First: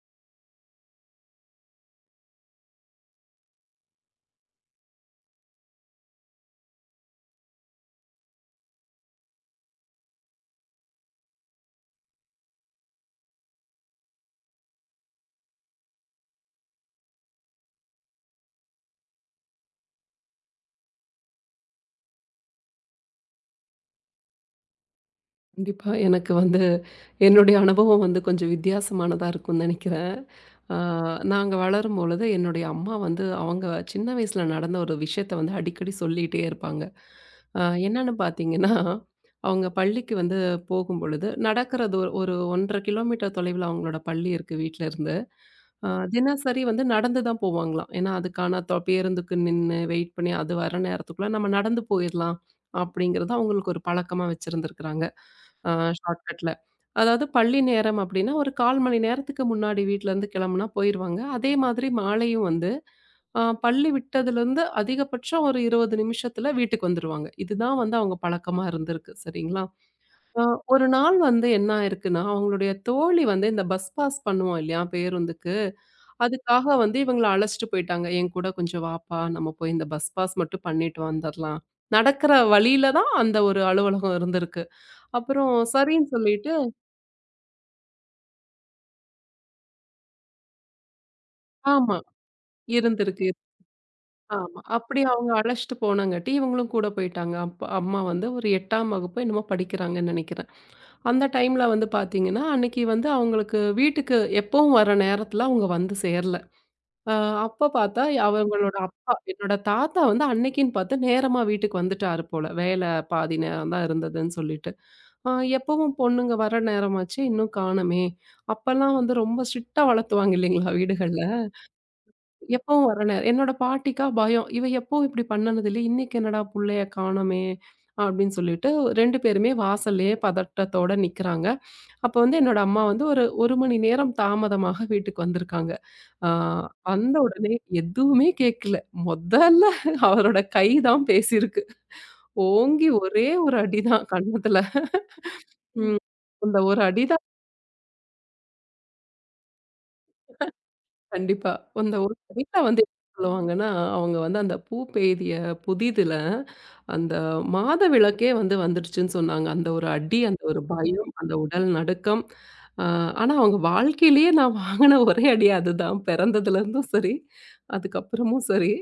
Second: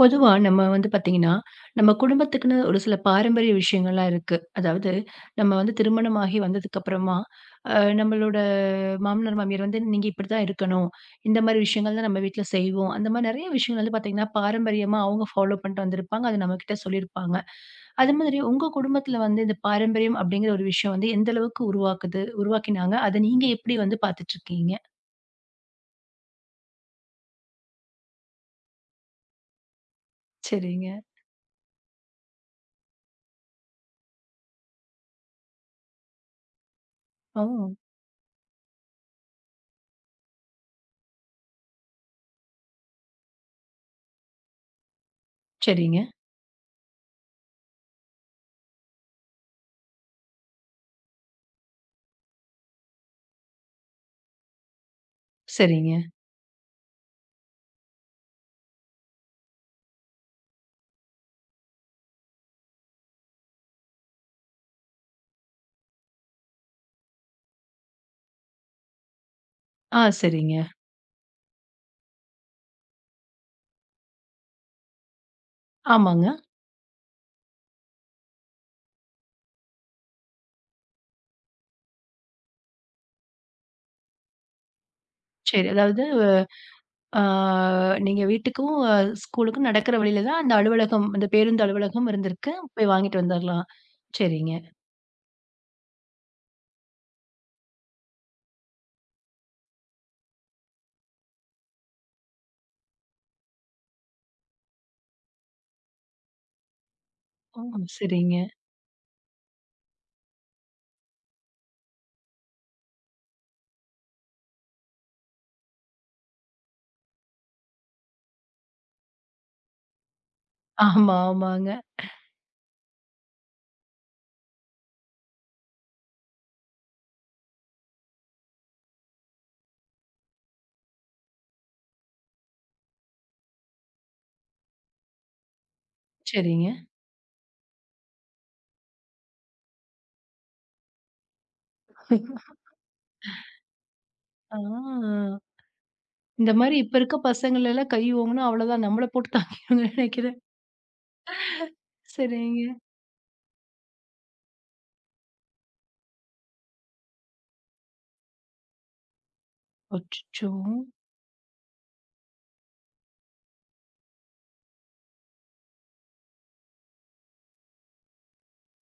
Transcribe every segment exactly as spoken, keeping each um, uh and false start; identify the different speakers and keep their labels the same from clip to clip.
Speaker 1: பொதுவா நம்ம வந்து பார்த்தீங்கன்னா, நம்ம குடும்பத்துக்குன்னு ஒரு சில பாரம்பரிய விஷயங்கள்லாம் இருக்கு. அதாவது நம்ம வந்து திருமணமாகி வந்ததுக்கப்புறமா, அ நம்மளோட மாமனார், மாமியார் வந்து "நீங்க இப்படித்தான் இருக்கணும். இந்த மாரி விஷயங்கள் தான் நம்ம வீட்ல செய்வோம்." அந்த மாரி நெறைய விஷயங்கள் வந்து பார்த்தீங்கன்னா, பாரம்பரியமா அவங்க ஃபாலோ பண்ணிட்டு வந்திருப்பாங்க. அது நம்மகிட்ட சொல்லியிருப்பாங்க. அது மாதிரி உங்க குடும்பத்துல வந்து இந்த பாரம்பரியம் அப்படிங்கிற ஒரு விஷயம் வந்து எந்த அளவுக்கு உருவாக்குது உருவாக்கினாங்க? அத நீங்க எப்படி வந்து பார்த்துட்டுருக்கீங்க?
Speaker 2: கண்டிப்பா. எனக்கு வந்து என்னுடைய அனுபவம் வந்து கொஞ்சம் வித்தியாசமானதா இருக்கும்னு நினைக்கிறேன். ஆ
Speaker 1: சரிங்க.
Speaker 2: நாங்க வளரும்பொழுது என்னுடைய அம்மா வந்து அவங்க சின்ன வயசுல நடந்த ஒரு விஷயத்த வந்து அடிக்கடி சொல்லிட்டே இருப்பாங்க.
Speaker 1: ஓ!
Speaker 2: ஆ என்னன்னு பார்த்தீங்கன்னா, அவங்க பள்ளிக்கு வந்து போகும்பொழுது நடக்கிறது ஒரு ஒன்று அரை கிலோமீட்டர் தொலைவுல அவங்களோட பள்ளி இருக்கு வீட்ல இருந்து. ஆ
Speaker 1: சரிங்க,
Speaker 2: தினசரி வந்து நடந்து தான் போவாங்களாம். ஏன்னா, அதுக்கான தொ பேருந்துக்கு நின்னு வெயிட் பண்ணி அது வர நேரத்துக்குள்ள நம்ம நடந்து போயிரலாம் அப்படிங்கிறது அவங்களுக்கு ஒரு பழக்கமா வச்சிருந்திருக்கிறாங்க. ஆ
Speaker 1: சரிங்க.
Speaker 2: ஷார்ட்கட்ல. அதாவது பள்ளி நேரம் அப்படின்னா, ஒரு கால் மணி நேரத்துக்கு முன்னாடி வீட்லருந்து கிளம்புனா போயிருவாங்க. அதே மாதிரி மாலையும் வந்து ஆ பள்ளி விட்டதுலருந்து அதிகபட்சம் ஒரு இருபது நிமிஷத்துல வீட்டுக்கு வந்துருவாங்க. இதுதான் வந்து அவங்க பழக்கமா இருந்திருக்கு. சரிங்களா?
Speaker 1: ஆ
Speaker 2: ஆ
Speaker 1: சரிங்க.
Speaker 2: ஒரு நாள் வந்து என்ன ஆயிருக்குன்னா, அவங்களுடைய தோழி வந்து இந்த பஸ் பாஸ் பண்ணுவோம் இல்லையா? பேருந்துக்கு.
Speaker 1: ஆமாங்க.
Speaker 2: அதுக்காக வந்து இவங்கள அழைச்சுட்டு போயிட்டாங்க. என் கூட கொஞ்சம் வாப்பா! நம்ம போய் இந்த பஸ் பாஸ் மட்டும் பண்ணிட்டு வந்துர்லாம். நடக்கிற வழியில தான் அந்த ஒரு அலுவலகம் இருந்திருக்கு. அப்புறம்
Speaker 1: சரி. அதாவது
Speaker 2: சரின்னு சொல்லிட்டு
Speaker 1: ஆ நீங்க வீட்டுக்கும், அ ஸ்கூலுக்கும் நடக்கிற வழியில தான் அந்த அலுவலகம், அந்த பேருந்து
Speaker 2: ஆமா.
Speaker 1: அலுவலகம் இருந்திருக்கு. போய் வாங்கிட்டு
Speaker 2: இருந்திருக்கு.
Speaker 1: வந்துரலாம். சரிங்க.
Speaker 2: ஆமா. அப்படி அவங்க அழைச்சுட்டு போனங்காட்டி, இவங்களும் கூட போயிட்டாங்க. அப்ப அம்மா வந்து ஒரு எட்டாம் வகுப்போ என்னமோ படிக்கிறாங்கன்னு நெனைக்கிறேன். அந்த டைம்ல வந்து பார்த்தீங்கன்னா, அன்னைக்கு வந்து அவங்களுக்கு வீட்டுக்கு எப்பவும் வர நேரத்தில அவங்க வந்து சேரல. அ
Speaker 1: ஓ!
Speaker 2: அப்ப பார்த்தா
Speaker 1: சரிங்க.
Speaker 2: அவங்களோட அப்பா, என்னோட தாத்தா வந்து அன்னைக்குன்னு பார்த்து நேரமா வீட்டுக்கு வந்துட்டாரு போல. வேலை பாதி நேரம் தான் இருந்ததுன்னு சொல்லிட்டு. அ எப்பவும் பொண்ணுங்க வர நேரமாச்சு, இன்னும் காணுமே! அப்பலாம் வந்து ரொம்ப ஸ்ட்ரிக்ட்டா வளர்த்துவாங்க இல்லைங்களா
Speaker 1: ஆமா,
Speaker 2: வீடுகள்ல.
Speaker 1: ஆமாங்க.
Speaker 2: எப்பவும் வர நேரம் என்னோட பாட்டிக்கா பயம். இவ எப்பவும் இப்படி பண்ணுனது இல்ல. இன்னைக்கு என்னடா புள்ளைய காணோமே! அப்படின்னு சொல்லிட்டு ரெண்டு பேருமே வாசல்லயே பதட்டத்தோட நிக்கிறாங்க. அப்ப வந்து என்னோட அம்மா வந்து ஒரு 1 மணி நேரம் தாமதமாக வீட்டுக்கு வந்திருக்காங்க. ஆ
Speaker 1: சரிங்க.
Speaker 2: வந்த உடனே எதுவுமே கேட்கல. மொதல்ல அவரோட கை தான் பேசியிருக்கு. ஓங்கி ஒரே ஒரு அடி தான்
Speaker 1: ஆ.
Speaker 2: கன்னத்துல. ம்.
Speaker 1: இந்த
Speaker 2: அந்த
Speaker 1: மாரி
Speaker 2: ஒரு
Speaker 1: இப்ப
Speaker 2: அடி
Speaker 1: இருக்க
Speaker 2: தான்
Speaker 1: பசங்கள எல்லாம் கை ஓங்குனா அவ்வளோதான். நம்மள போட்டு தாக்கிருவாங்கன்னு நெனைக்கிறேன்.
Speaker 2: கண்டிப்பா. அந்த ஒரு கவிதை
Speaker 1: சரிங்க.
Speaker 2: வந்து என்ன சொல்லுவாங்கன்னா, அவங்க வந்து அந்த பூ பெய்திய புதிதில, அந்த மாதவிளக்கே வந்து வந்துடுச்சுன்னு சொன்னாங்க. அந்த ஒரு அடி, அந்த
Speaker 1: அச்சச்சோ!
Speaker 2: ஒரு பயம், அந்த உடல் நடுக்கம். அ ஆனா அவங்க வாழ்க்கையிலேயே நான் வாங்கின ஒரே அடி அதுதான். பிறந்ததுலேருந்தும் சரி, அதுக்கப்புறமும் சரி.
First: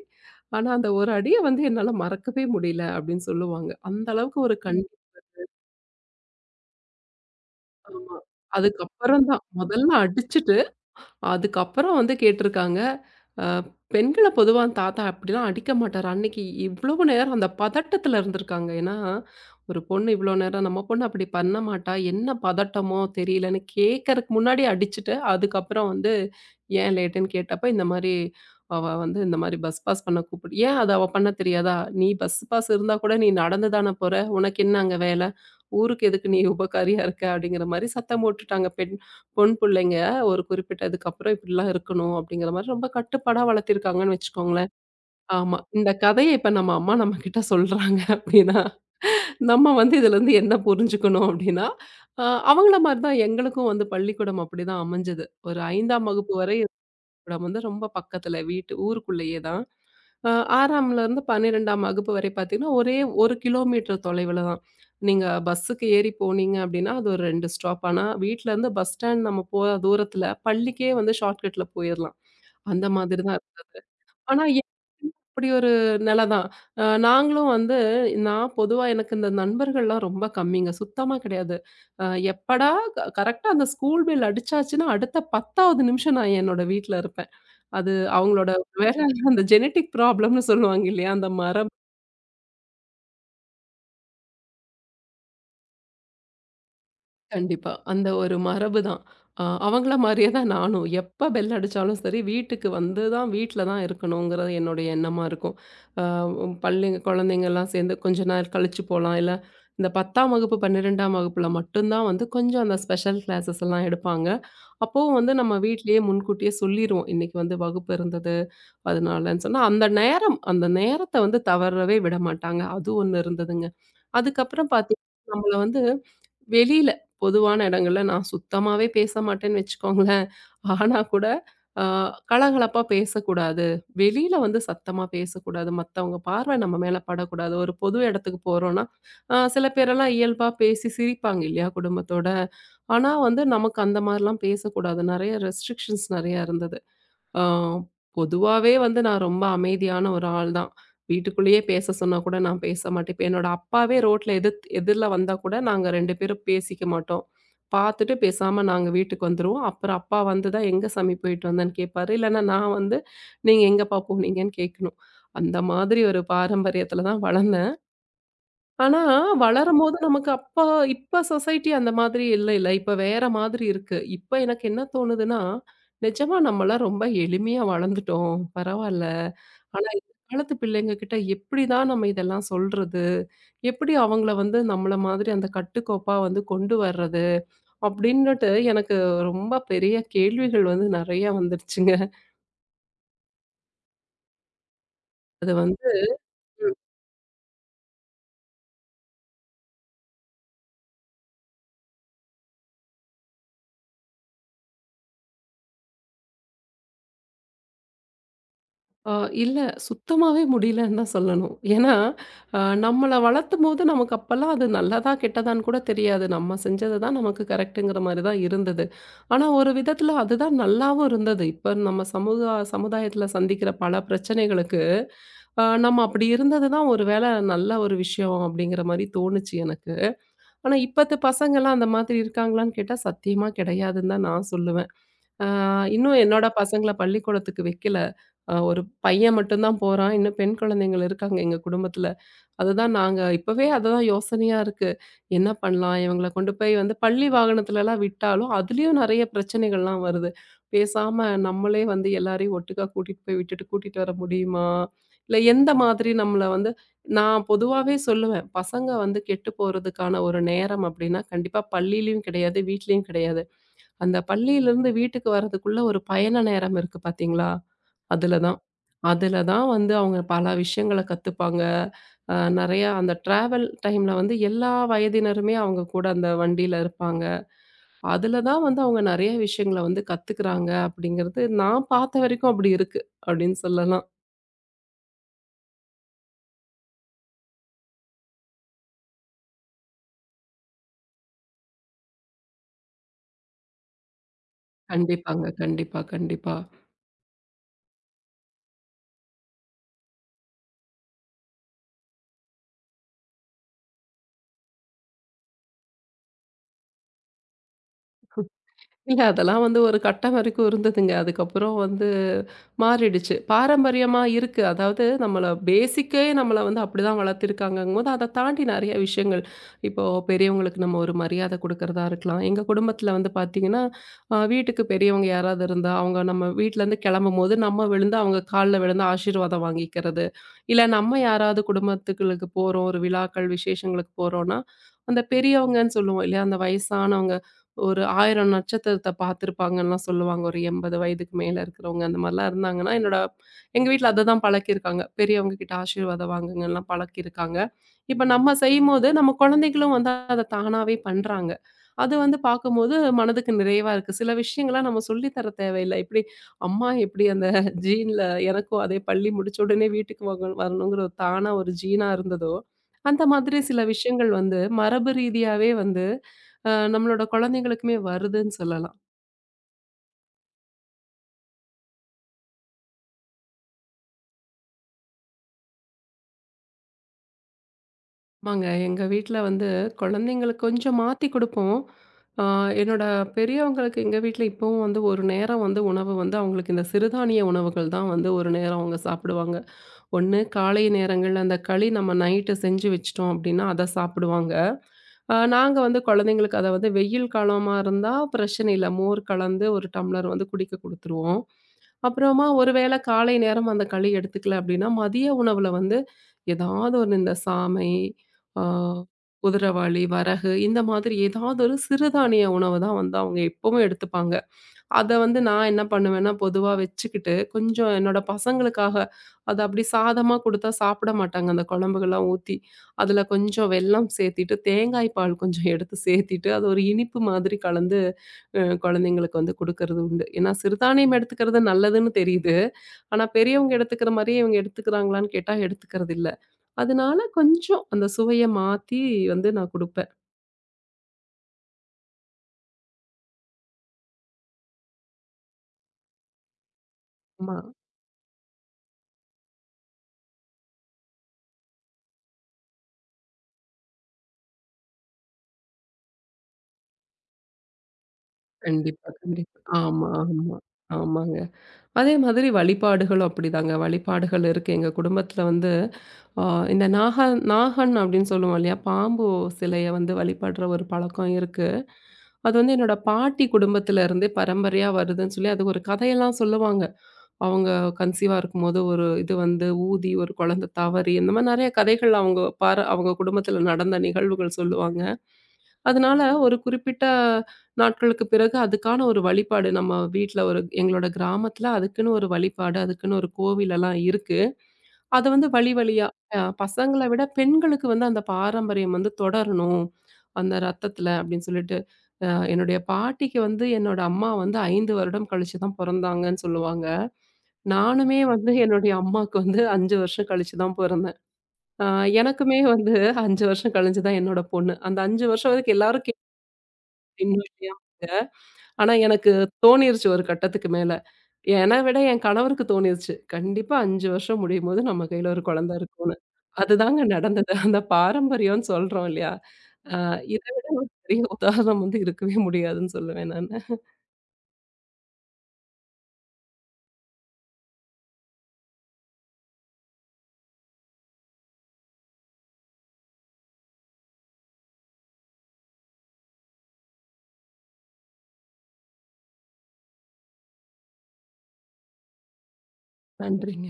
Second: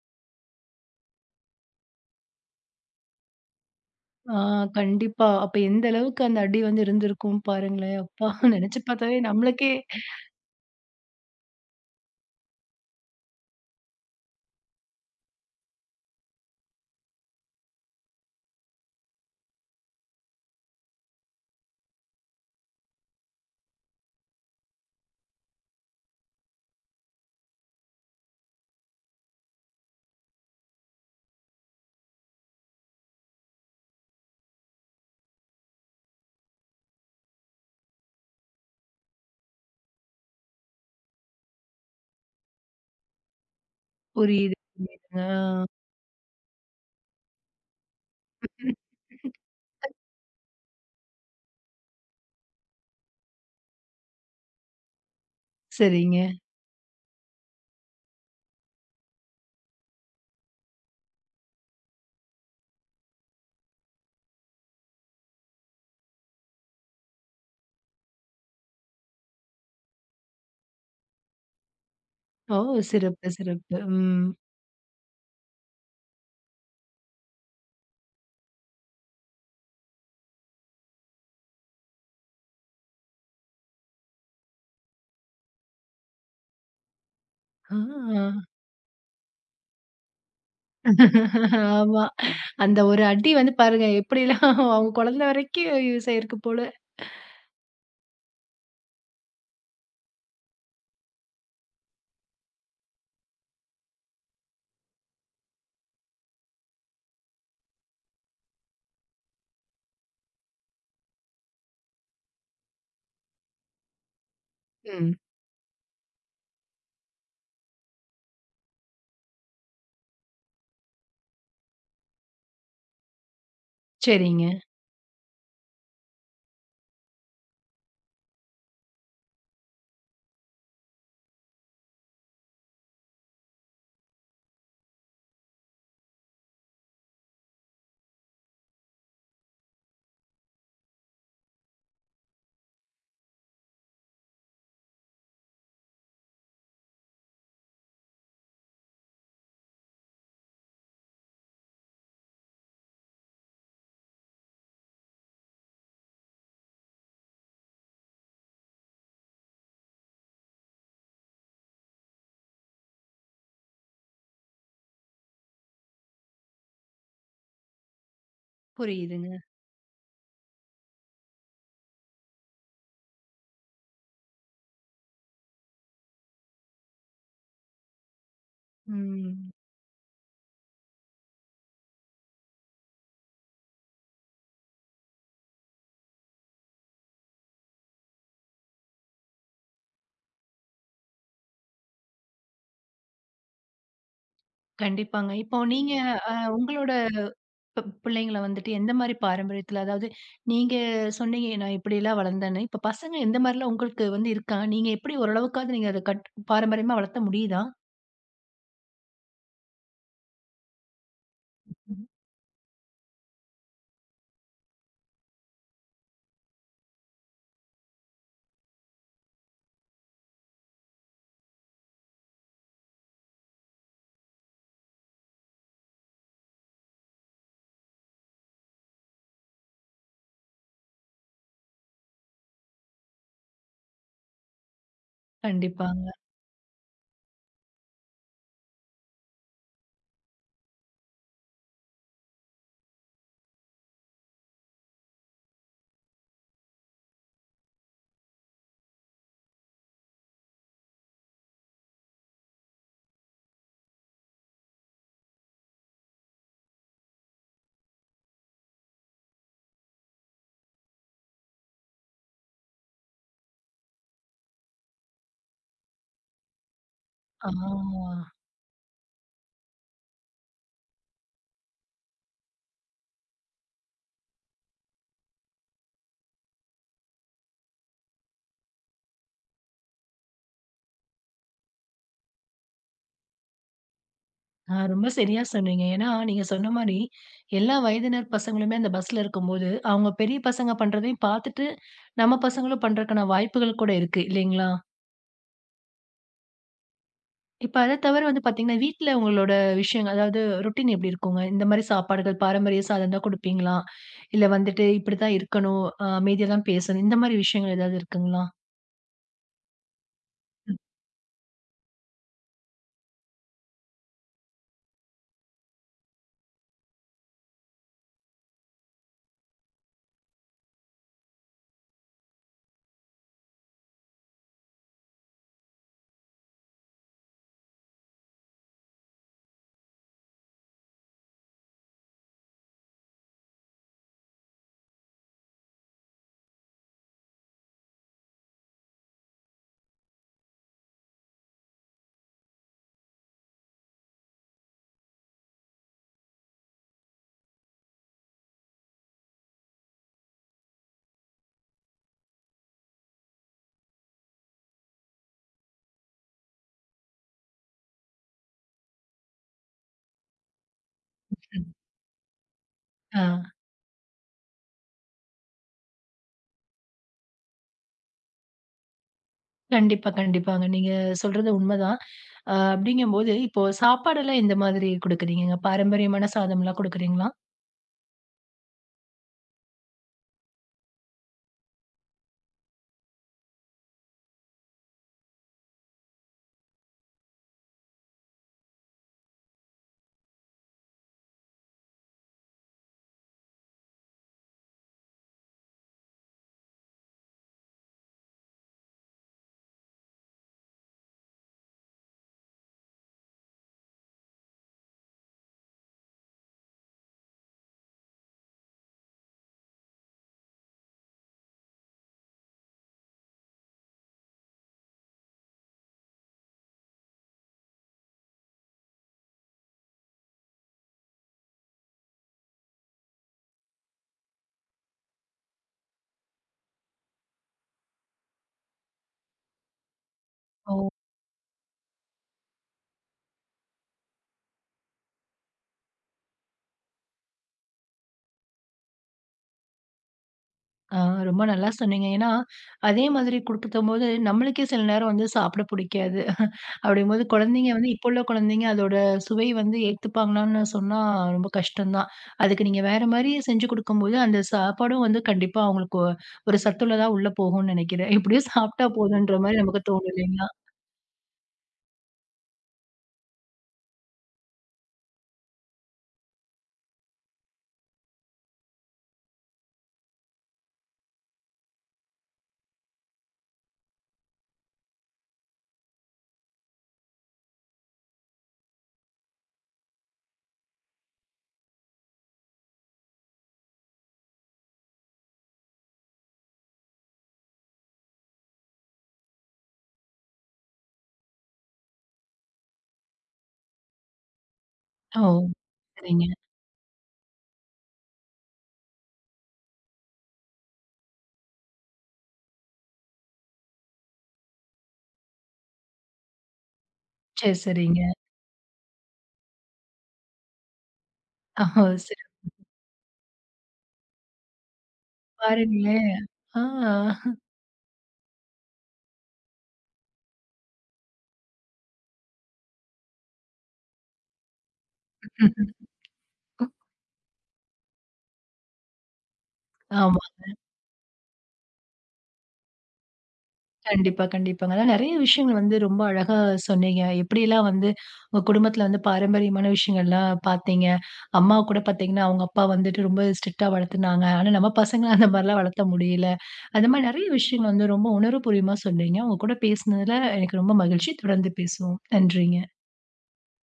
Speaker 2: ஆனா அந்த ஒரு அடிய வந்து என்னால மறக்கவே முடியல அப்படின்னு சொல்லுவாங்க. அந்த
Speaker 1: ஆ
Speaker 2: அளவுக்கு ஒரு கண்
Speaker 1: கண்டிப்பா. அப்ப எந்த அளவுக்கு அந்த அடி வந்து இருந்திருக்கும் பாருங்களேன்.
Speaker 2: ஆமா.
Speaker 1: அப்பா! நெனச்சு பார்த்தாவே
Speaker 2: அதுக்கப்புறம் தான்
Speaker 1: நம்மளுக்கே
Speaker 2: முதல்ல அடிச்சுட்டு அதுக்கப்புறம் வந்து கேட்டிருக்காங்க. அ பெண்கள பொதுவா தாத்தா அப்படிலாம் அடிக்க மாட்டாரு. அன்னைக்கு இவ்வளவு நேரம் அந்த பதட்டத்துல இருந்திருக்காங்க. ஏன்னா, ஒரு பொண்ணு இவ்வளோ நேரம் நம்ம பொண்ணு அப்படி பண்ண மாட்டா. என்ன பதட்டமோ தெரியலன்னு கேட்கறக்கு முன்னாடி அடிச்சுட்டு, அதுக்கப்புறம் வந்து ஏன் லேட்டுன்னு கேட்டப்ப, இந்த மாரி அவ வந்து இந்த மாரி பஸ் பாஸ் பண்ண கூப்பிடு "ஏன் அது அவ பண்ண தெரியாதா? நீ பஸ் பாஸ் இருந்தா கூட நீ நடந்து தான போற. உனக்கு என்ன அங்க வேல? ஊருக்கு எதுக்கு நீ உபகாரியா இருக்க?" அப்படிங்கிற மாரி சத்தம் போட்டுட்டாங்க. பெண் பொண் புள்ளைங்க ஒரு குறிப்பிட்டதுக்கு அப்புறம் இப்படிலாம் இருக்கணும் அப்படிங்கிற மாதிரி ரொம்ப கட்டுப்பாடா வளர்த்திருக்காங்கன்னு
Speaker 1: புரியுது.
Speaker 2: வச்சுக்கோங்களேன்.
Speaker 1: புரியுதுங்க.
Speaker 2: ஆமா.
Speaker 1: ஆ.
Speaker 2: இந்த கதைய இப்ப நம்ம அம்மா நம்மகிட்ட சொல்றாங்க அப்படின்னா, நம்ம வந்து இதுலருந்து என்ன புரிஞ்சுக்கணும் அப்படின்னா, அ அவங்கள மாரி தான் எங்களுக்கும் வந்து பள்ளிக்கூடம் அப்படிதான் அமைஞ்சது. ஒரு ஐந்தாம்
Speaker 1: சரிங்க.
Speaker 2: வகுப்பு வரை பள்ளிக்கூடம் வந்து ரொம்ப பக்கத்துல வீட்டு ஊருக்குள்ளேயே தான். அ ஆறாம்லருந்து பன்னிரண்டாம் வகுப்பு வரை பார்த்தீங்கன்னா, ஒரே ஒரு கிலோமீட்டர் தொலைவுல தான். நீங்க பஸ்ஸுக்கு ஏறி போனீங்க அப்டின்னா, அது ஒரு ரெண்டு ஸ்டாப். ஆனா, வீட்லருந்து பஸ் ஸ்டாண்ட் நம்ம போற தூரத்துல பள்ளிக்கே வந்து ஷார்ட்கட்ல போயிரலாம்.
Speaker 1: ஓ!
Speaker 2: அந்த மாதிரி
Speaker 1: சிறப்பு,
Speaker 2: தான்
Speaker 1: சிறப்பு.
Speaker 2: இருந்தது.
Speaker 1: ம்.
Speaker 2: ஆனா, அப்படி ஒரு நில தான். அ நாங்களும் வந்து நான் பொதுவா எனக்கு இந்த நண்பர்கள்லாம் ரொம்ப கம்மிங்க. சுத்தமா கிடையாது. அ எப்படா க கரெக்ட்டா அந்த ஸ்கூல் பெல் அடிச்சாச்சுன்னா, அடுத்த பத்தாவது நிமிஷம் நான் என்னோட வீட்ல இருப்பேன். அது
Speaker 1: ஆ.
Speaker 2: அவங்களோட வேற அந்த ஜெனெடிக் ப்ராப்ளம்னு சொல்லுவாங்க இல்லையா? அந்த மரபு.
Speaker 1: ஆமா. அந்த ஒரு அடி வந்து பாருங்க எப்படிலாம் அவங்க குழந்தை வரைக்கும் யூஸ் ஆயிருக்கு போல.
Speaker 2: கண்டிப்பா. அந்த ஒரு மரபு தான். அ அவங்கள மாரியே தான் நானும். எப்ப பெல் அடிச்சாலும் சரி, வீட்டுக்கு வந்து தான் வீட்ல தான் இருக்கணுங்கிறது என்னுடைய எண்ணமா இருக்கும். அ பள்ளி குழந்தைங்கலாம் சேர்ந்து கொஞ்ச நேரம் கழிச்சு போலாம். இல்ல இந்த பத்தாம் வகுப்பு, பன்னிரண்டாம் வகுப்புல மட்டும் தான் வந்து கொஞ்சம் அந்த ஸ்பெஷல் கிளாஸஸ் எல்லாம் எடுப்பாங்க.
Speaker 1: ம்.
Speaker 2: அப்பவும் வந்து நம்ம வீட்லயே முன்கூட்டியே சொல்லிருவோம். இன்னைக்கு வந்து வகுப்பு இருந்தது. அதனாலன்னு சொன்னா, அந்த நேரம் அந்த நேரத்த வந்து தவறவே விட மாட்டாங்க. அது ஒண்ணு இருந்ததுங்க.
Speaker 1: சரிங்க.
Speaker 2: அதுக்கப்புறம் பாத்தீங்கன்னா, நம்மள வந்து வெளியில பொதுவான இடங்கள்ல நான் சுத்தமாவே பேச மாட்டேன்னு வச்சுக்கோங்களேன். ஆனா கூட அ கலகலப்பா பேசக்கூடாது. வெளியில வந்து சத்தமா பேசக்கூடாது. மத்தவங்க பார்வை நம்ம மேல படக்கூடாது. ஒரு பொது இடத்துக்கு போறோம்னா, அ சில பேரெல்லாம் இயல்பா பேசி சிரிப்பாங்க இல்லையா குடும்பத்தோட. ஆனா வந்து நமக்கு அந்த மாரிலாம் பேசக்கூடாது. நெறைய ரெஸ்ட்ரிக்ஷன்ஸ் நெறையா இருந்தது. ஆ, பொதுவாவே வந்து நான் ரொம்ப அமைதியான ஒரு ஆள் தான். வீட்டுக்குள்ளேயே பேச சொன்னா கூட நான் பேச மாட்டேன். இப்ப என்னோட அப்பாவே ரோட்ல எதிர்த் எதிர்ல வந்தா கூட நாங்க ரெண்டு பேரும் பேசிக்க மாட்டோம். பார்த்துட்டு பேசாம நாங்க வீட்டுக்கு வந்துருவோம். அப்புறம் அப்பா வந்து தான் எங்க சாமி போயிட்டு வந்தேன்னு கேட்பாரு. இல்லன்னா நான் வந்து நீங்க எங்கப்பா போனீங்கன்னு கேட்கணும். அந்த மாதிரி ஒரு பாரம்பரியத்துல தான் வளர்ந்தேன். ஆனா,
Speaker 1: புரியுதுங்க.
Speaker 2: வளரும்போது நமக்கு அப்ப இப்ப சொசைட்டி அந்த மாதிரி இல்லைல்ல. இப்ப வேற மாதிரி இருக்கு. இப்ப எனக்கு என்ன தோணுதுன்னா, நிஜமா நம்மலாம் ரொம்ப எளிமையா வளர்ந்துட்டோம். பரவால்ல.
Speaker 1: ம்.
Speaker 2: ஆனா எதிர்காலத்து பிள்ளைங்க கிட்ட எப்படிதான் நம்ம இதெல்லாம் சொல்றது? எப்படி அவங்கள வந்து நம்மள மாதிரி அந்த கட்டுக்கோப்பா வந்து கொண்டு வர்றது? அப்படின்னுட்டு எனக்கு ரொம்ப பெரிய கேள்விகள் வந்து நெறைய வந்துருச்சுங்க.
Speaker 1: கண்டிப்பாங்க.
Speaker 2: அது
Speaker 1: இப்போ
Speaker 2: வந்து
Speaker 1: நீங்க அ உங்களோட பி பிள்ளைங்கள வந்துட்டு எந்த மாரி பாரம்பரியத்துல அதாவது நீங்க சொன்னீங்க நான் இப்படிலாம் வளர்ந்தேன்னு. இப்ப பசங்க எந்த மாரிலாம் உங்களுக்கு வந்து இருக்கா? நீங்க எப்படி ஓரளவுக்காவது நீங்க அத கட் பாரம்பரியமா வளர்த்த முடியுதா?
Speaker 2: ஆ இல்ல. சுத்தமாவே முடியலன்னு தான் சொல்லணும். ஏன்னா,
Speaker 1: ம்.
Speaker 2: அ நம்மள வளர்த்தும்போது நமக்கு அப்பலாம் அது நல்லதா, கெட்டதான்னு கூட தெரியாது. நம்ம செஞ்சது தான் நமக்கு கரெக்ட்டுங்கிற மாரி தான் இருந்தது. ஆனா, ஒரு விதத்துல அதுதான் நல்லாவும் இருந்தது. இப்ப நம்ம சமூக சமுதாயத்துல சந்திக்கிற பல பிரச்சனைகளுக்கு, அ நம்ம அப்படி இருந்தது தான் ஒரு வேள நல்ல ஒரு விஷயம் அப்படிங்கிற மாரி தோணுச்சு எனக்கு. ஆனா, இப்பத்த பசங்கலாம் அந்த மாதிரி இருக்காங்களான்னு கேட்டா, சத்தியமா கிடையாதுன்னு தான் நான் சொல்லுவேன். ஆ
Speaker 1: கண்டிப்பாங்க.
Speaker 2: இன்னும் என்னோட பசங்கள பள்ளிக்கூடத்துக்கு வைக்கல. அ ஒரு பையன் மட்டும் தான் போறான். இன்னும் பெண் குழந்தைங்கள் இருக்காங்க எங்க குடும்பத்துல. அதுதான் நாங்க இப்பவே அதுதான் யோசனையா இருக்கு. என்ன பண்ணலாம்? இவங்கள கொண்டு போய் வந்து பள்ளி வாகனத்துலலாம் விட்டாலும், அதுலயும் நெறைய பிரச்சனைகள்லாம் வருது. பேசாம நம்மளே வந்து எல்லாரையும் ஒட்டுக்கா கூட்டிட்டு போய் விட்டுட்டு கூட்டிட்டு வர முடியுமா? இல்ல எந்த மாதிரி நம்மள வந்து நான் பொதுவாவே சொல்லுவேன். பசங்க வந்து கெட்டு போறதுக்கான ஒரு நேரம் அப்டின்னா, கண்டிப்பா பள்ளியிலயும் கிடையாது, வீட்லயும் கிடையாது. அந்த பள்ளியிலருந்து வீட்டுக்கு வரதுக்குள்ள ஒரு பயண நேரம் இருக்கு
Speaker 1: ஆ.
Speaker 2: பார்த்தீங்களா? அதுல தான். அதுல தான் வந்து அவங்க பல விஷயங்கள கத்துப்பாங்க. அ நெறையா அந்த ட்ராவல் டைம்ல வந்து எல்லா வயதினருமே அவங்க கூட அந்த வண்டியில இருப்பாங்க. அதுல தான் வந்து அவங்க நெறைய விஷயங்கள வந்து கத்துக்குறாங்க அப்படிங்கிறது நான் பார்த்த வரைக்கும் அப்படி இருக்கு அப்படின்னு சொல்லலாம்.
Speaker 1: ஆ ரொம்ப சரியா சொன்னீங்க. ஏன்னா, நீங்க சொன்ன மாரி எல்லா வயதினர் பசங்களுமே அந்த பஸ்ல இருக்கும்போது, அவங்க பெரிய பசங்க பண்றதையும் பார்த்துட்டு, நம்ம பசங்களும் பண்றதுக்கான வாய்ப்புகள் கூட இருக்கு இல்லைங்களா?
Speaker 2: கண்டிப்பாங்க. கண்டிப்பா, கண்டிப்பா.
Speaker 1: இப்ப அத தவிர வந்து பார்த்தீங்கன்னா, வீட்ல உங்களோட விஷயங்கள் அதாவது ரொட்டீன் எப்படி இருக்குங்க? இந்த மாரி சாப்பாடுகள் பாரம்பரிய சாதம் தான் குடுப்பீங்களா? இல்ல வந்துட்டு இப்படி தான் இருக்கணும், அ அமைதியா தான் பேசணும் இந்த மாரி விஷயங்கள் ஏதாவது இருக்குங்களா?
Speaker 2: இல்ல அதெல்லாம் வந்து ஒரு கட்டம் வரைக்கும் இருந்ததுங்க. அதுக்கப்புறம் வந்து மாறிடுச்சு. பாரம்பரியமா இருக்கு. அதாவது நம்மள பேசிக்கே நம்மள வந்து அப்படிதான் வளர்த்திருக்காங்கங்கும்போது, அத தாண்டி நெறைய விஷயங்கள். இப்போ பெரியவங்களுக்கு நம்ம ஒரு மரியாத குடுக்கறதா இருக்கலாம். எங்க குடும்பத்துல வந்து பார்த்தீங்கன்னா, அ வீட்டுக்கு பெரியவங்க யாராவது இருந்தா, அவங்க நம்ம வீட்லருந்து கெளம்பும்போது நம்ம விழுந்து அவங்க கால்ல விழுந்து ஆசீர்வாதம் வாங்கிக்கிறது. இல்ல நம்ம யாராவது குடும்பத்துக்களுக்கு போறோம், ஒரு விழாக்கள், விசேஷங்களுக்கு போறோம்னா, அந்த பெரியவங்கன்னு சொல்லுவோம் இல்லையா? அந்த வயசானவங்க ஒரு ஆயிரம் நட்சத்திரத்த பார்த்துருப்பாங்கன்லாம் சொல்லுவாங்க. ஒரு எண்பது வயதுக்கு மேல இருக்கிறவங்க, அந்த மாரிலாம் இருந்தாங்கன்னா, என்னோட எங்க வீட்ல அததான் பழக்கியிருக்காங்க. பெரியவங்க கிட்ட ஆசீர்வாதம் வாங்குங்கன்லாம் பழக்கியிருக்காங்க. இப்ப நம்ம செய்யும்போது, நம்ம குழந்தைகளும் வந்து அத தானாவே பண்றாங்க. அது வந்து பார்க்கும்போது மனதுக்கு நிறைவா இருக்கு. சில விஷயங்கள்லாம் நம்ம சொல்லி தர தேவையில்ல. இப்படி அம்மா எப்படி அந்த ஜீன்ல எனக்கும் அதே பள்ளி முடிச்ச உடனே வீட்டுக்கு வக வரணுங்கிற தானா ஒரு ஜீனா இருந்ததோ,
Speaker 1: ஆ.
Speaker 2: அந்த மாதிரி சில விஷயங்கள் வந்து மரபு ரீதியாவே வந்து அ நம்மளோட குழந்தைங்களுக்குமே வருதுன்னு சொல்லலாம்.
Speaker 1: கண்டிப்பா, கண்டிப்பாங்க. நீங்க சொல்றது உண்மதான். அ அப்படிங்கும்போது இப்போ சாப்பாடெல்லாம் எந்த மாதிரி குடுக்குறீங்கங்க? பாரம்பரியமான சாதம்லாம் குடுக்குறீங்களா?
Speaker 2: ஆமாங்க எங்க வீட்ல வந்து குழந்தைங்களுக்கு கொஞ்சம் மாத்தி குடுப்போம். அ என்னோட பெரியவங்களுக்கு எங்க வீட்ல இப்பவும் வந்து ஒரு நேரம் வந்து உணவு வந்து அவங்களுக்கு இந்த சிறுதானிய உணவுகள் தான் வந்து ஒரு நேரம் அவங்க சாப்பிடுவாங்க. ஒண்ணு காலை நேரங்கள்ல அந்த களி நம்ம நைட்டு செஞ்சு வச்சுட்டோம் அப்படின்னா, அத சாப்பிடுவாங்க. அ நாங்க வந்து குழந்தைங்களுக்கு அத வந்து வெயில் காலமா இருந்தா பிரச்சனை இல்ல. மோர் கலந்து ஒரு டம்ளர் வந்து குடிக்க குடுத்துருவோம். அப்புறமா ஒருவேளை காலை நேரம் அந்த களி எடுத்துக்கல அப்படின்னா, மதிய உணவுல வந்து ஏதாவது ஒண்ணு இந்த சாமை, ஆ குதிரவாளி, வரகு இந்த மாதிரி ஏதாவது ஒரு சிறுதானிய உணவு தான் வந்து அவங்க எப்பவும் எடுத்துப்பாங்க. அத வந்து நான் என்ன பண்ணுவேன்னா, பொதுவா வச்சுக்கிட்டு, கொஞ்சம் என்னோட பசங்களுக்காக, அத அப்படி சாதமா குடுத்தா சாப்பிட மாட்டாங்க. அந்த குழம்புகள்லாம் ஊத்தி, அதுல கொஞ்சம் வெல்லம் சேர்த்திட்டு, தேங்காய் பால் கொஞ்சம் எடுத்து சேர்த்திட்டு, அது ஒரு இனிப்பு மாதிரி கலந்து அ குழந்தைங்களுக்கு வந்து குடுக்கறது உண்டு. ஏன்னா
Speaker 1: ஓ!
Speaker 2: சிறுதானியம் எடுத்துக்கிறது நல்லதுன்னு தெரியுது. ஆனா பெரியவங்க எடுத்துக்கிற மாரியே இவங்க எடுத்துக்கிறாங்களான்னு கேட்டா, எடுத்துக்கிறது இல்ல. அதனால கொஞ்சம் அந்த சுவைய மாத்தி வந்து நான் குடுப்பேன்.
Speaker 1: ஆ, ரொம்ப நல்லா சொன்னீங்க. ஏன்னா, அதே மாதிரி குடுக்கும்போது நம்மளுக்கே சில நேரம் வந்து சாப்பிட புடிக்காது. அப்படிங்கும்போது
Speaker 2: ஆமா.
Speaker 1: குழந்தைங்க வந்து இப்போ உள்ள குழந்தைங்க அதோட சுவை வந்து ஏத்துப்பாங்களான்னு சொன்னா ரொம்ப கஷ்டம் தான். அதுக்கு நீங்க வேற மாரி செஞ்சு குடுக்கும்போது, அந்த சாப்பாடும் வந்து கண்டிப்பா அவங்களுக்கு ஒ- ஒரு சத்துள்ளதா உள்ள போகும்னு நெனைக்கிறேன். எப்படியோ சாப்பிட்டா
Speaker 2: கண்டிப்பா,
Speaker 1: போதுன்ற மாரி
Speaker 2: கண்டிப்பா.
Speaker 1: நமக்கு தோணும்
Speaker 2: ஆமா,
Speaker 1: இல்லைங்களா?
Speaker 2: ஆமா. ஆமாங்க. அதே மாதிரி வழிபாடுகளும் அப்படிதாங்க. வழிபாடுகள் இருக்கு. எங்க குடும்பத்தில வந்து அ இந்த நாகன் நாகன் அப்படின்னு சொல்லுவோம் இல்லையா? பாம்பு சிலைய வந்து வழிபடுற ஒரு பழக்கம் இருக்கு. அது வந்து என்னோட பாட்டி குடும்பத்தில இருந்தே பரம்பரையா வருதுன்னு சொல்லி அது ஒரு கதையெல்லாம் சொல்லுவாங்க. அவங்க கன்சீவா இருக்கும்போது ஒரு இது வந்து ஊதி ஒரு குழந்தை தவறி இந்த மாதிரி நெறைய கதைகள் அவங்க பார அவங்க குடும்பத்தில நடந்த நிகழ்வுகள் சொல்லுவாங்க. அதனால ஒரு குறிப்பிட்ட நாட்களுக்கு பிறகு அதுக்கான ஒரு வழிபாடு நம்ம வீட்ல ஒரு எங்களோட கிராமத்துல அதுக்குன்னு ஒரு வழிபாடு, அதுக்குன்னு ஒரு கோவில் எல்லாம் இருக்கு.
Speaker 1: ஓ!
Speaker 2: அத வந்து வழி வழியா
Speaker 1: சரிங்க.
Speaker 2: அ பசங்கள விட பெண்களுக்கு வந்து அந்த பாரம்பரியம் வந்து தொடரணும். அந்த ரத்தத்துல அப்படின்னு சொல்லிட்டு, அ என்னுடைய பாட்டிக்கு வந்து என்னோட அம்மா வந்து ஐந்து வருடம் கழிச்சு தான் பொறந்தாங்கன்னு சொல்லுவாங்க.
Speaker 1: சரி, சரிங்க.
Speaker 2: நானுமே வந்து என்னுடைய அம்மாவுக்கு வந்து ஐந்து வருஷம் கழிச்சு தான் பொறந்தேன்.
Speaker 1: ஓ!
Speaker 2: அ எனக்குமே வந்து ஐந்து வருஷம் கழிஞ்சு தான் என்னோட பொண்ணு. அந்த ஐந்து வருஷம் வரைக்கும்
Speaker 1: சிறப்பாருங்களே!
Speaker 2: எல்லாரும்
Speaker 1: ஆ.
Speaker 2: கேட்டுட்டு இருந்தோம் இல்லையா? ஆனா எனக்கு தோணிருச்சு ஒரு கட்டத்துக்கு மேல. என்ன விட என் கணவருக்கு தோணிருச்சு. கண்டிப்பா ஐந்து வருஷம் முடியும்போது நம்ம கையில ஒரு குழந்தை இருக்கும்னு. அதுதாங்க நடந்தது. அந்த பாரம்பரியம்னு சொல்றோம் இல்லையா? அ
Speaker 1: ஆமா.
Speaker 2: இத விட ஒரு பெரிய உதாரணம் வந்து இருக்கவே முடியாதுன்னு சொல்லுவேன் நானு.
Speaker 1: கண்டிப்பா, கண்டிப்பாங்க. அதான் நெறைய விஷயங்கள் வந்து ரொம்ப அழகா சொன்னீங்க. எப்படிலாம் வந்து உங்க குடும்பத்துல வந்து பாரம்பரியமான விஷயங்கள்லாம் பார்த்தீங்க. அம்மா கூட பார்த்தீங்கன்னா, அவங்க அப்பா வந்துட்டு ரொம்ப ஸ்ட்ரிக்ட்டா வளர்த்துனாங்க. ஆனா நம்ம பசங்க அந்த மாரிலாம் வளர்த்த முடியல. அந்த மாரி நெறைய விஷயங்கள் வந்து ரொம்ப உணர்வுபூர்வமா சொன்னீங்க. உங்க கூட பேசினதுல எனக்கு ரொம்ப மகிழ்ச்சி. தொடர்ந்து பேசுவோம். நன்றிங்க.
Speaker 2: நன்றிங்க.